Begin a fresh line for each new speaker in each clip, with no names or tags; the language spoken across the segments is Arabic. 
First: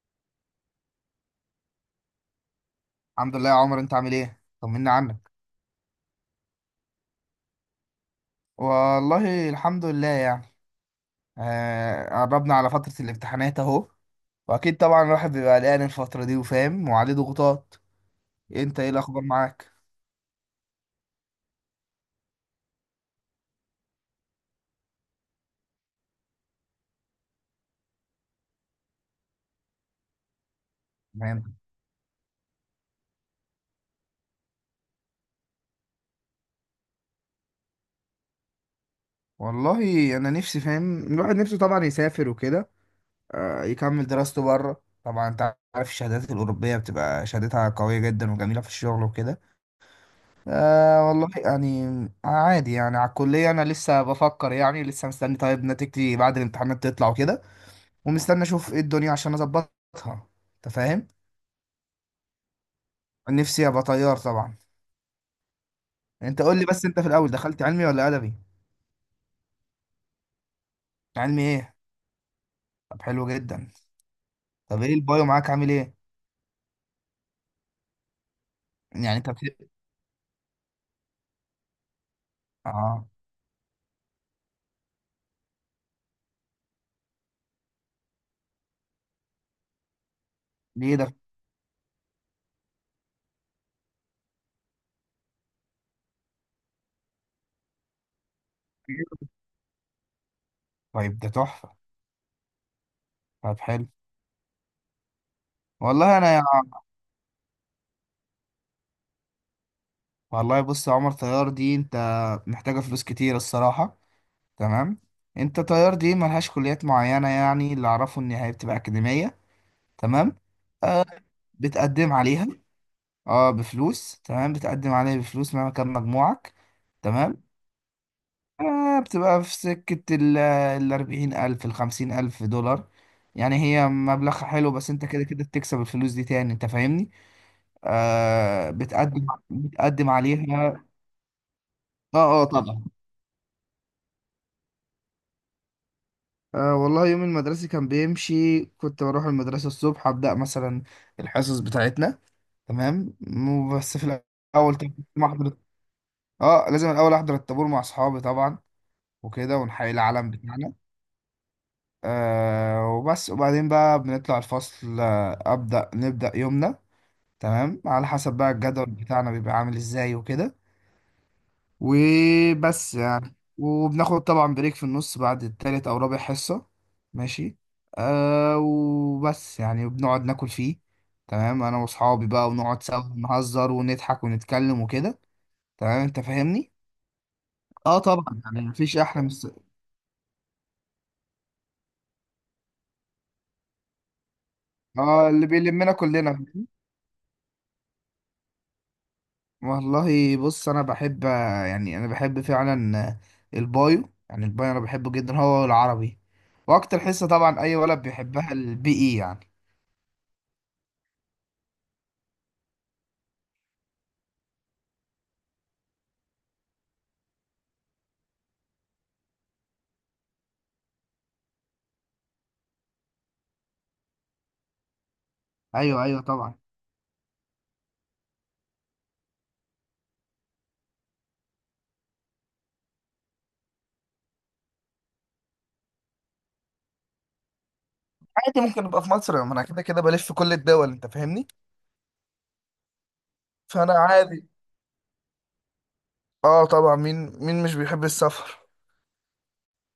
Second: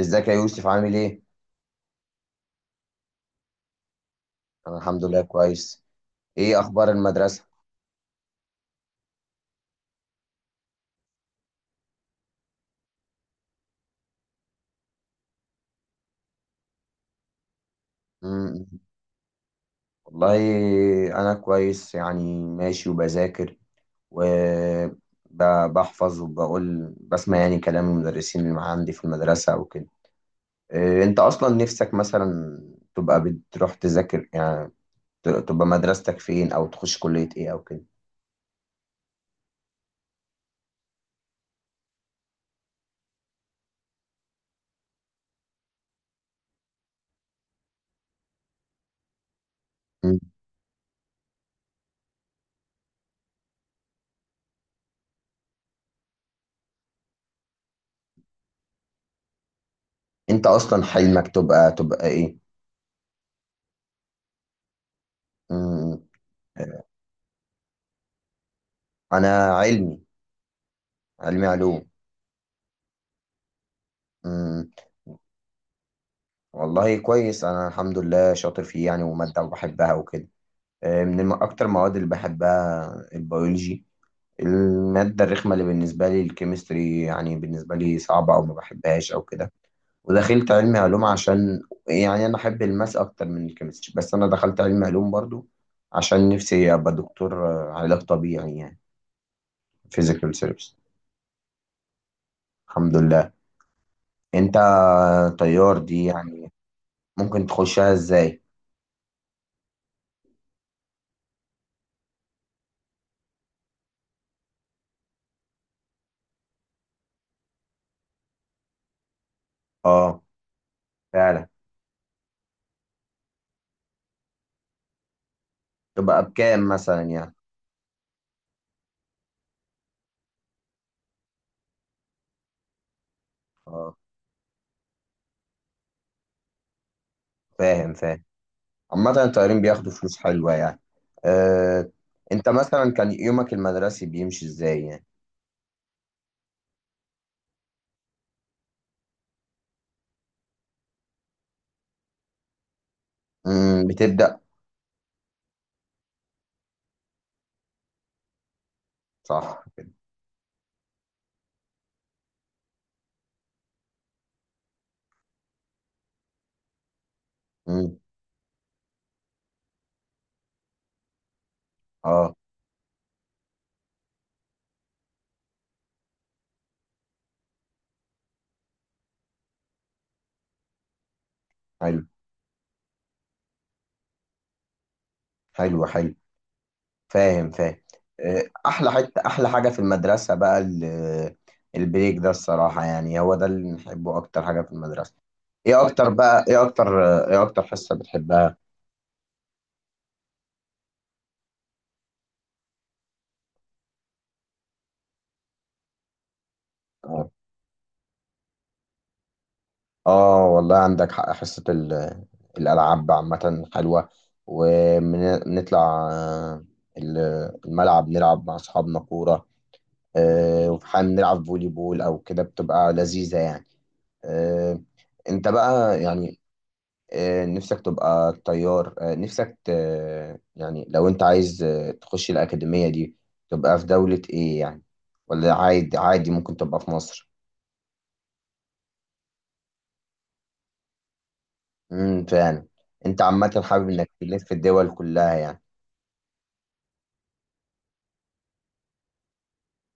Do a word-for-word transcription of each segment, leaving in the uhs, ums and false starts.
ازيك يا يوسف، عامل ايه؟
الحمد لله يا عمر، انت عامل ايه؟
انا
طمنا
الحمد
عنك.
لله كويس. ايه اخبار المدرسة؟
والله الحمد لله يعني. آه قربنا على فترة الامتحانات اهو. واكيد طبعا الواحد بيبقى قلقان الفترة دي وفاهم وعليه ضغوطات.
مم.
انت ايه الاخبار معاك؟
والله انا كويس يعني ماشي وبذاكر وبحفظ وبقول بسمع يعني كلام المدرسين اللي معاه عندي في المدرسة وكده. إيه انت اصلا
تمام.
نفسك مثلا تبقى بتروح تذاكر يعني؟ ت- تبقى مدرستك فين او تخش كلية ايه او كده؟
والله انا نفسي، فاهم، الواحد نفسه طبعا يسافر وكده. آه يكمل دراسته بره. طبعا انت عارف الشهادات الاوروبية بتبقى شهادتها قوية جدا وجميلة في الشغل وكده.
مم.
آه والله يعني عادي يعني على الكلية. انا لسه بفكر يعني، لسه مستني طيب نتيجتي بعد الامتحانات تطلع وكده، ومستني اشوف ايه الدنيا عشان اظبطها.
انت
انت
اصلا
فاهم،
حلمك تبقى تبقى ايه؟
نفسي ابقى طيار طبعا.
مم.
انت قول لي بس، انت في الاول دخلت علمي ولا ادبي؟
انا علمي.
علمي
علمي
ايه؟
علوم.
طب حلو جدا. طب ايه البايو معاك عامل ايه؟
والله كويس، انا الحمد لله شاطر فيه يعني،
يعني انت
وماده
بت...
وبحبها وكده. آه، من الم- اكتر المواد اللي بحبها
اه.
البيولوجي. الماده الرخمه اللي بالنسبه لي الكيمستري، يعني بالنسبه لي صعبه او ما بحبهاش او كده. ودخلت علمي
ليه
علوم
ده؟
عشان يعني انا احب الماس اكتر من الكيمستري، بس انا دخلت علمي علوم برضو عشان نفسي ابقى دكتور. آه، علاج طبيعي يعني، فيزيكال سيرفيس.
طيب ده تحفه.
الحمد لله.
طب حلو.
انت، طيار دي
والله انا يا...
يعني، ممكن تخشها ازاي؟
والله بص يا عمر، طيار دي انت محتاجه فلوس كتير الصراحه. تمام. انت طيار دي ملهاش كليات معينه، يعني اللي اعرفه ان هي بتبقى اكاديميه.
اه
تمام. آه،
فعلا.
بتقدم عليها اه بفلوس. تمام. بتقدم عليه بفلوس مهما كان
تبقى
مجموعك.
بكام مثلا يعني؟
تمام. آه، بتبقى في سكة الأربعين ألف، الخمسين ألف دولار. يعني هي
اه،
مبلغ حلو، بس انت كده كده بتكسب الفلوس دي تاني. انت فاهمني؟
فاهم فاهم.
آه،
عامة
بتقدم
الطيارين بياخدوا
بتقدم
فلوس حلوة يعني.
عليها.
آه،
اه اه
انت
طبعا.
مثلا كان يومك المدرسي بيمشي ازاي يعني؟
آه والله يوم المدرسة كان بيمشي، كنت بروح المدرسة الصبح أبدأ مثلا الحصص بتاعتنا. تمام. مو-
امم
بس في
بتبدأ.
الأول طبعاً لازم أحضر. اه لازم الأول أحضر الطابور مع أصحابي طبعا وكده،
صح كده.
ونحيي العلم بتاعنا. آه وبس. وبعدين بقى بنطلع الفصل، آه، أبدأ نبدأ يومنا. تمام،
امم.
على حسب بقى الجدول بتاعنا بيبقى عامل ازاي وكده.
اه،
وبس يعني، وبناخد طبعا بريك في النص بعد التالت أو رابع حصة. ماشي. آه وبس يعني، وبنقعد ناكل فيه. تمام. أنا
حلو
وأصحابي بقى ونقعد سوا نهزر ونضحك ونتكلم وكده.
حلو
تمام.
حلو.
أنت فاهمني؟
فاهم فاهم.
اه طبعا
آه،
يعني
احلى
مفيش
حتة،
أحلى من الس-
احلى حاجة في المدرسة بقى ال- البريك ده، الصراحة يعني هو ده اللي بنحبه اكتر حاجة في المدرسة.
اه اللي
ايه
بيلمنا
اكتر
كلنا.
بقى ايه اكتر ايه اكتر حصة بتحبها؟
والله بص انا بحب، يعني انا بحب فعلا البايو. يعني البايو انا بحبه جدا، هو العربي. واكتر حصه
آه.
طبعا اي ولد بيحبها البي اي يعني.
اه والله عندك حق، حصة ال- الألعاب عامة حلوة، ونطلع الملعب نلعب مع أصحابنا كورة. آه، وفي حال نلعب فولي بول أو كده بتبقى لذيذة يعني. آه، أنت بقى
ايوه ايوه
يعني،
طبعا.
آه، نفسك تبقى طيار، آه، نفسك ت- يعني لو أنت عايز آه، تخش الأكاديمية دي، تبقى في دولة إيه يعني، ولا عادي عادي ممكن تبقى في مصر؟
عادي ممكن ابقى في مصر، ما انا كده كده بلف في كل الدول. انت فاهمني؟
امم فعلا. أنت عامة حابب
فانا
إنك تلف
عادي.
في الدول كلها يعني.
اه طبعا، مين مين مش بيحب السفر؟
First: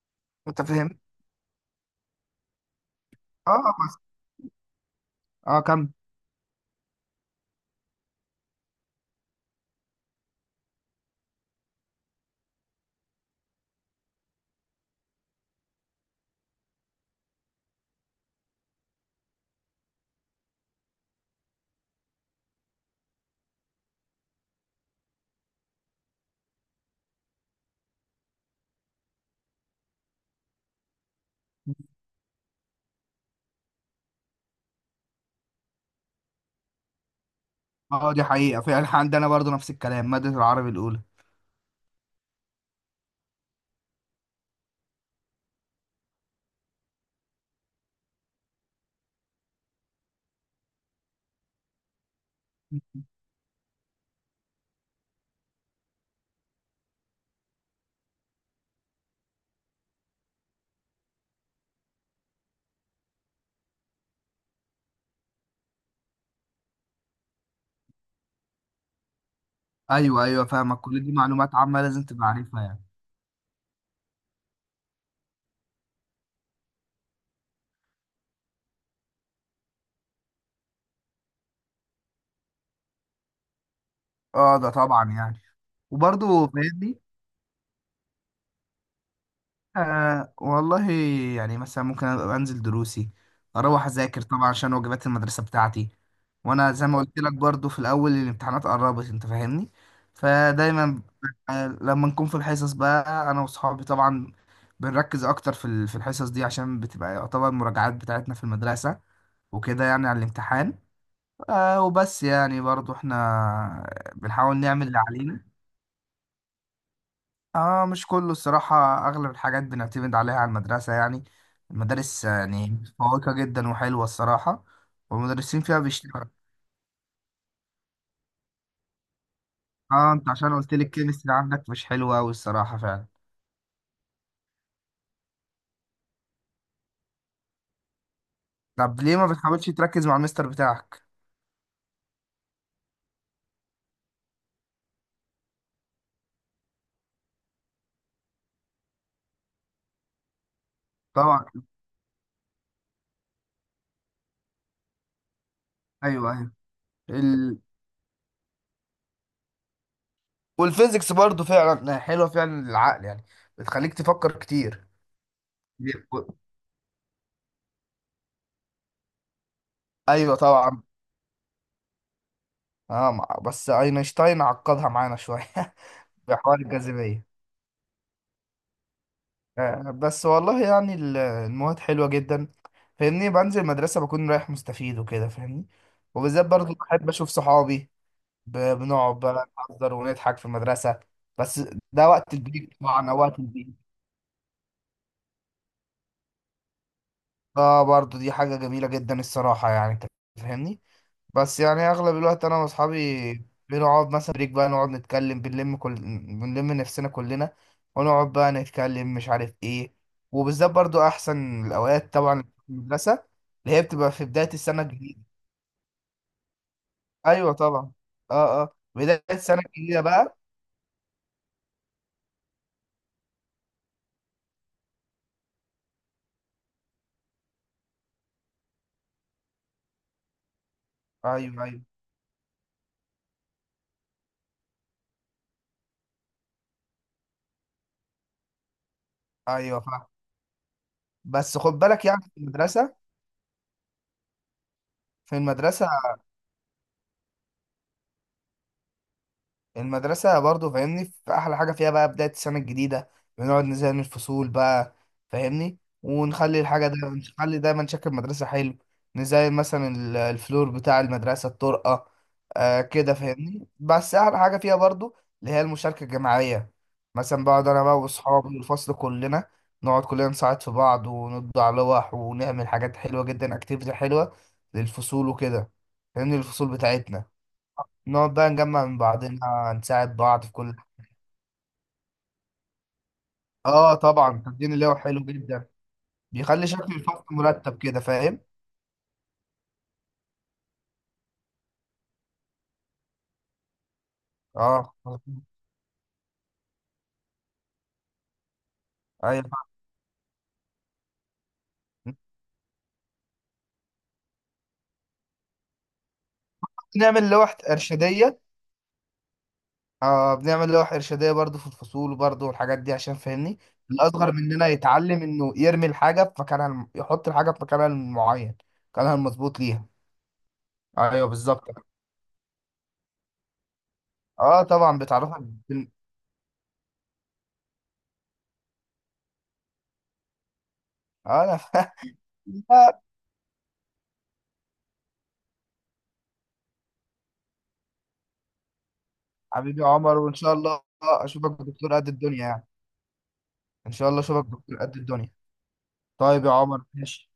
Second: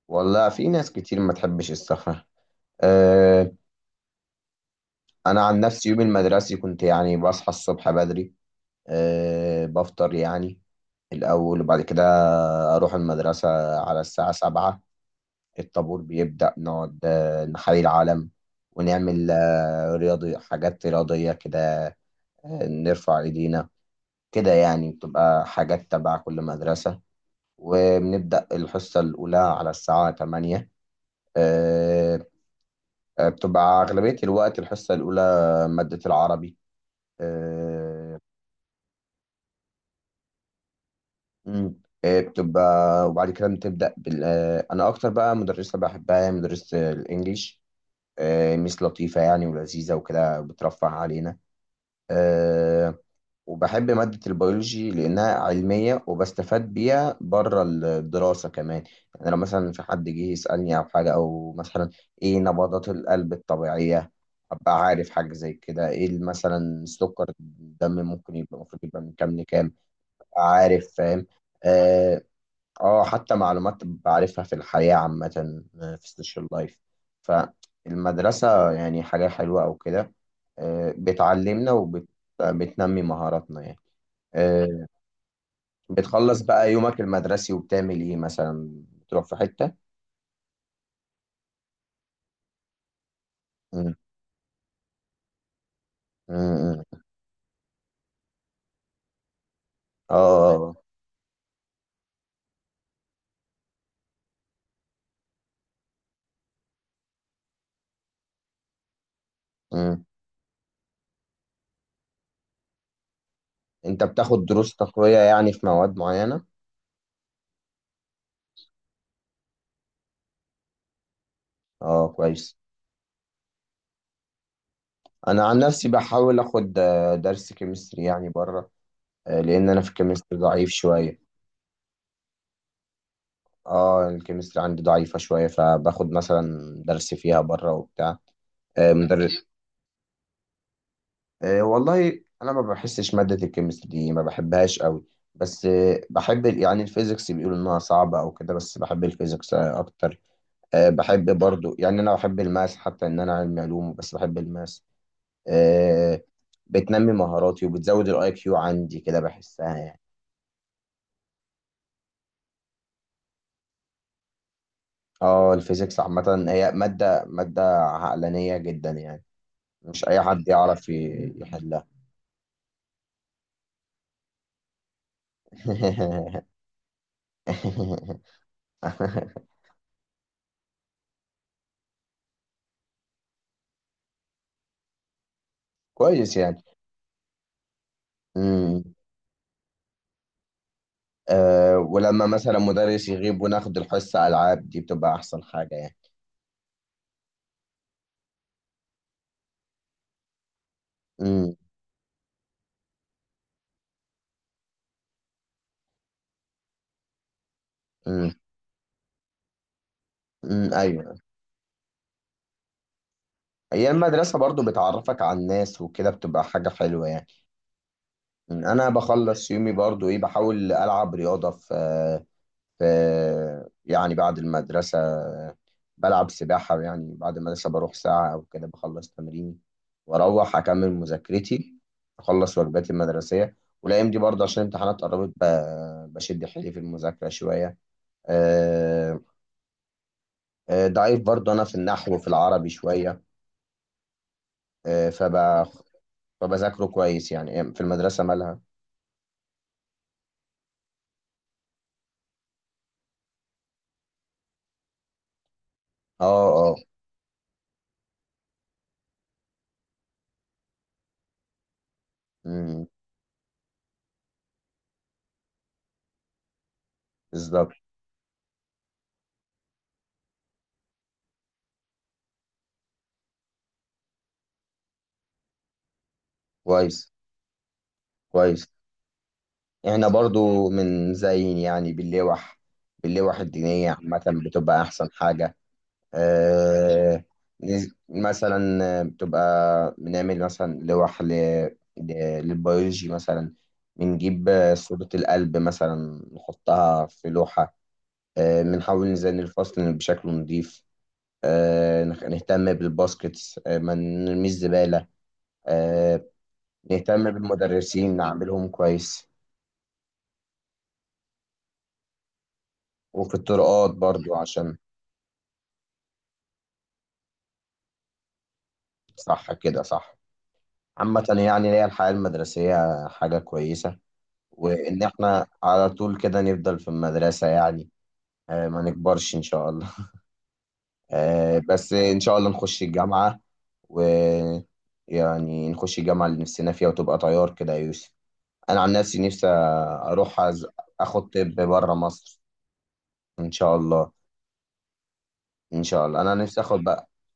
والله
انت
في ناس
فاهم.
كتير ما تحبش السفر. أه.
اه بس.
انا عن
اه كم.
نفسي يوم المدرسي كنت يعني بصحى الصبح بدري. أه بفطر يعني الاول، وبعد كده اروح المدرسة على الساعة سبعة. الطابور بيبدأ، نقعد آه، نحيي العلم، ونعمل آه، رياضي حاجات رياضية كده، آه، نرفع ايدينا. كده يعني بتبقى حاجات تبع كل مدرسة. وبنبدأ الحصة الأولى على الساعة ثمانية. آه، بتبقى أغلبية الوقت الحصة الأولى مادة العربي.
اه
آه،
دي حقيقه فعلا، إحنا عندنا برضو نفس الكلام، ماده العربي الاولى.
مم. آه، بتبقى وبعد كده بتبدأ بال... آه، أنا أكتر بقى مدرسة بحبها هي مدرسة الإنجليش. آه، ميس لطيفة يعني ولذيذة وكده، بترفه علينا. آه، وبحب مادة البيولوجي لأنها علمية، وبستفاد بيها بره الدراسة كمان. يعني لو مثلا في حد جه يسألني أو حاجة، أو مثلا إيه نبضات القلب الطبيعية، أبقى عارف حاجة زي كده. إيه مثلا سكر الدم ممكن يبقى، المفروض يبقى من كام لكام،
ايوه
أبقى
ايوه فاهمك،
عارف
كل دي
فاهم.
معلومات عامه لازم
آه,
تبقى عارفها يعني.
آه حتى معلومات بعرفها في الحياة عامة، آه، في السوشيال لايف. فالمدرسة يعني حاجة حلوة أو كده، آه بتعلمنا وبتنمي مهاراتنا يعني.
اه ده
آه،
طبعا يعني.
بتخلص
وبرضه
بقى يومك
فاهمني.
المدرسي، وبتعمل ايه مثلا؟ بتروح في حتة؟
آه والله يعني مثلا ممكن أبقى انزل دروسي، اروح
مم.
اذاكر طبعا عشان واجبات المدرسه بتاعتي.
مم.
وانا زي ما
مم.
قلت لك برضو، في الاول الامتحانات قربت. انت فاهمني؟
اه. آه.
فدايما آه، لما نكون في الحصص بقى انا واصحابي طبعا بنركز اكتر في ال- في الحصص دي عشان بتبقى يعتبر المراجعات بتاعتنا في المدرسه
آه.
وكده،
مم.
يعني على الامتحان. آه وبس يعني، برضو احنا
انت بتاخد
بنحاول
دروس
نعمل اللي
تقوية
علينا.
يعني في مواد معينة؟
اه مش كله الصراحة، اغلب الحاجات بنعتمد عليها على المدرسة. يعني
اه
المدارس
كويس.
يعني متفوقة جدا وحلوة الصراحة،
انا عن
والمدرسين فيها
نفسي
بيشتغلوا.
بحاول اخد آه، درس كيمستري يعني بره، آه، لان انا في
اه، انت
الكيمستري
عشان
ضعيف
قلت لي
شوية.
الكيمستري عندك مش حلوة اوي الصراحة فعلا.
اه الكيمستري عندي ضعيفة شوية، فباخد مثلا درس فيها بره وبتاع. آه،
طب ليه ما
مدر-
بتحاولش تركز مع المستر بتاعك؟
أه والله انا ما بحسش ماده الكيمستري دي، ما بحبهاش قوي، بس أه بحب ال- يعني الفيزيكس. بيقولوا انها صعبه او كده، بس بحب الفيزيكس آه، اكتر. أه بحب
طبعا.
برضو يعني، انا بحب الماس حتى ان انا علمي علوم، بس بحب الماس. أه.
ايوه ايوه.
بتنمي
ال...
مهاراتي وبتزود الاي كيو عندي كده، بحسها يعني.
والفيزيكس برضو فعلا حلوة فعلا للعقل، يعني بتخليك تفكر كتير.
اه الفيزيكس عامه هي ماده ماده عقلانيه جدا يعني. مش اي
ايوه
حد
طبعا.
يعرف ي- يحلها.
اه مع- بس اينشتاين عقدها معانا شوية بحوار الجاذبية. آه بس والله يعني ال- المواد حلوة جدا. فاهمني، بنزل المدرسة بكون رايح مستفيد وكده، فاهمني.
كويس
وبالذات برضو بحب أشوف صحابي. ب-
يعني.
بنقعد بقى نهزر ونضحك في المدرسة بس.
أه
ده
ولما
وقت
مثلا
البيت
مدرس
طبعا، أو وقت
يغيب
البيت.
وناخد الحصة ألعاب، دي بتبقى أحسن حاجة يعني.
اه برضو دي حاجة جميلة جدا الصراحة يعني. انت فاهمني.
امم.
بس يعني اغلب الوقت انا واصحابي بنقعد مثلا بريك، بقى نقعد نتكلم، بنلم كل بنلم نفسنا كلنا، ونقعد
امم.
بقى نتكلم مش عارف ايه. وبالذات
امم.
برضو
ايوه.
احسن الاوقات طبعا، المدرسة اللي هي
هي
بتبقى في
المدرسه
بداية
برضو
السنة الجديدة.
بتعرفك على الناس وكده، بتبقى حاجه حلوه يعني.
ايوه طبعا. اه
أمم،
اه
انا
بداية
بخلص
السنة
يومي
الجديدة
برضو ايه؟
بقى.
بحاول العب رياضه في في يعني بعد المدرسه. بلعب سباحه، يعني بعد المدرسه بروح ساعه او كده بخلص تمريني، واروح اكمل
ايوه
مذاكرتي،
ايوه
اخلص واجباتي المدرسيه. والايام دي برضو عشان الامتحانات قربت، ب- بشد حيلي في المذاكره شويه. آه،
ايوه فاهم.
آه، ضعيف برضه
بس
أنا
خد
في
بالك
النحو
يعني
في
في
العربي
المدرسة،
شوية. آه، فب...
في المدرسة
فبذاكره كويس يعني، آه، في المدرسة مالها.
المدرسة برضو فاهمني، في أحلى حاجة فيها بقى بداية السنة الجديدة، بنقعد نزين الفصول بقى. فاهمني.
اه
ونخلي
اه.
الحاجة ده، نخلي دايما شكل المدرسة حلو. نزين مثلا ال- الفلور بتاع المدرسة، الطرقة. آه
أمم،
كده فاهمني، بس أحلى حاجة فيها برضو اللي هي المشاركة الجماعية. مثلا بقعد
بالظبط.
أنا بقى وأصحابي والفصل كلنا، نقعد كلنا نساعد في بعض، ونطبع لوح، ونعمل حاجات حلوة جدا، أكتيفيتي حلوة للفصول وكده. فاهمني، الفصول
كويس
بتاعتنا نقعد بقى
كويس.
نجمع من بعضنا،
احنا
نساعد بعض في
برضو
كل.
من زين يعني باللوح. باللوح الدينية
اه
عامة
طبعا، تدين
بتبقى
اللي هو
أحسن
حلو
حاجة.
جدا، بيخلي شكل
آه.
الفصل مرتب
نز-
كده. فاهم.
مثلا آه، بتبقى بنعمل مثلا لوح ل... ل... للبيولوجي مثلا. بنجيب آه،
اه
صورة
مظبوط.
القلب مثلا، نحطها في لوحة. آه، بنحاول نزين
ايوه
الفصل بشكل نظيف، آه، نخ- نهتم بالباسكتس، آه، ما نرميش زبالة، آه، نهتم
بنعمل لوح
بالمدرسين
ارشاديه.
نعملهم كويس،
اه بنعمل لوح ارشاديه برضو في الفصول برضو والحاجات دي عشان
وفي
فاهمني
الطرقات
الاصغر
برضو
مننا
عشان
يتعلم انه يرمي الحاجه في مكانها الم... يحط الحاجه في مكانها المعين، مكانها
صح
المظبوط
كده
ليها.
صح. عامة
ايوه
يعني هي
بالظبط.
الحياة المدرسية حاجة كويسة.
اه طبعا
وإن
بتعرفك.
إحنا
بال...
على طول كده نفضل في المدرسة يعني، آه، ما نكبرش إن شاء الله.
اه انا
آه،
فاهم.
بس إن شاء الله نخش الجامعة، ويعني نخش الجامعة اللي نفسنا فيها، وتبقى طيار كده يا يوسف. انا عن نفسي نفسي
حبيبي عمر، وان
اروح
شاء
أز...
الله
اخد
اشوفك
طب بره
دكتور قد الدنيا
مصر،
يعني.
ان شاء
ان شاء
الله.
الله اشوفك دكتور قد الدنيا.
ان شاء الله انا
طيب يا
نفسي اخد
عمر
بقى.
ماشي.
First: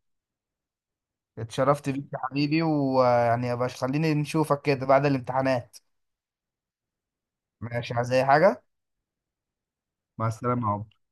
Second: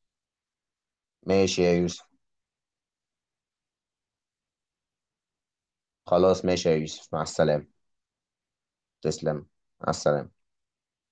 ماشي يا
اتشرفت بيك
يوسف.
يا حبيبي، ويعني يا باش خليني نشوفك كده بعد الامتحانات.
خلاص ماشي يا يوسف، مع السلامة.
ماشي، عايز اي حاجه؟
تسلم. مع
مع
السلامة.
السلامه يا عمر.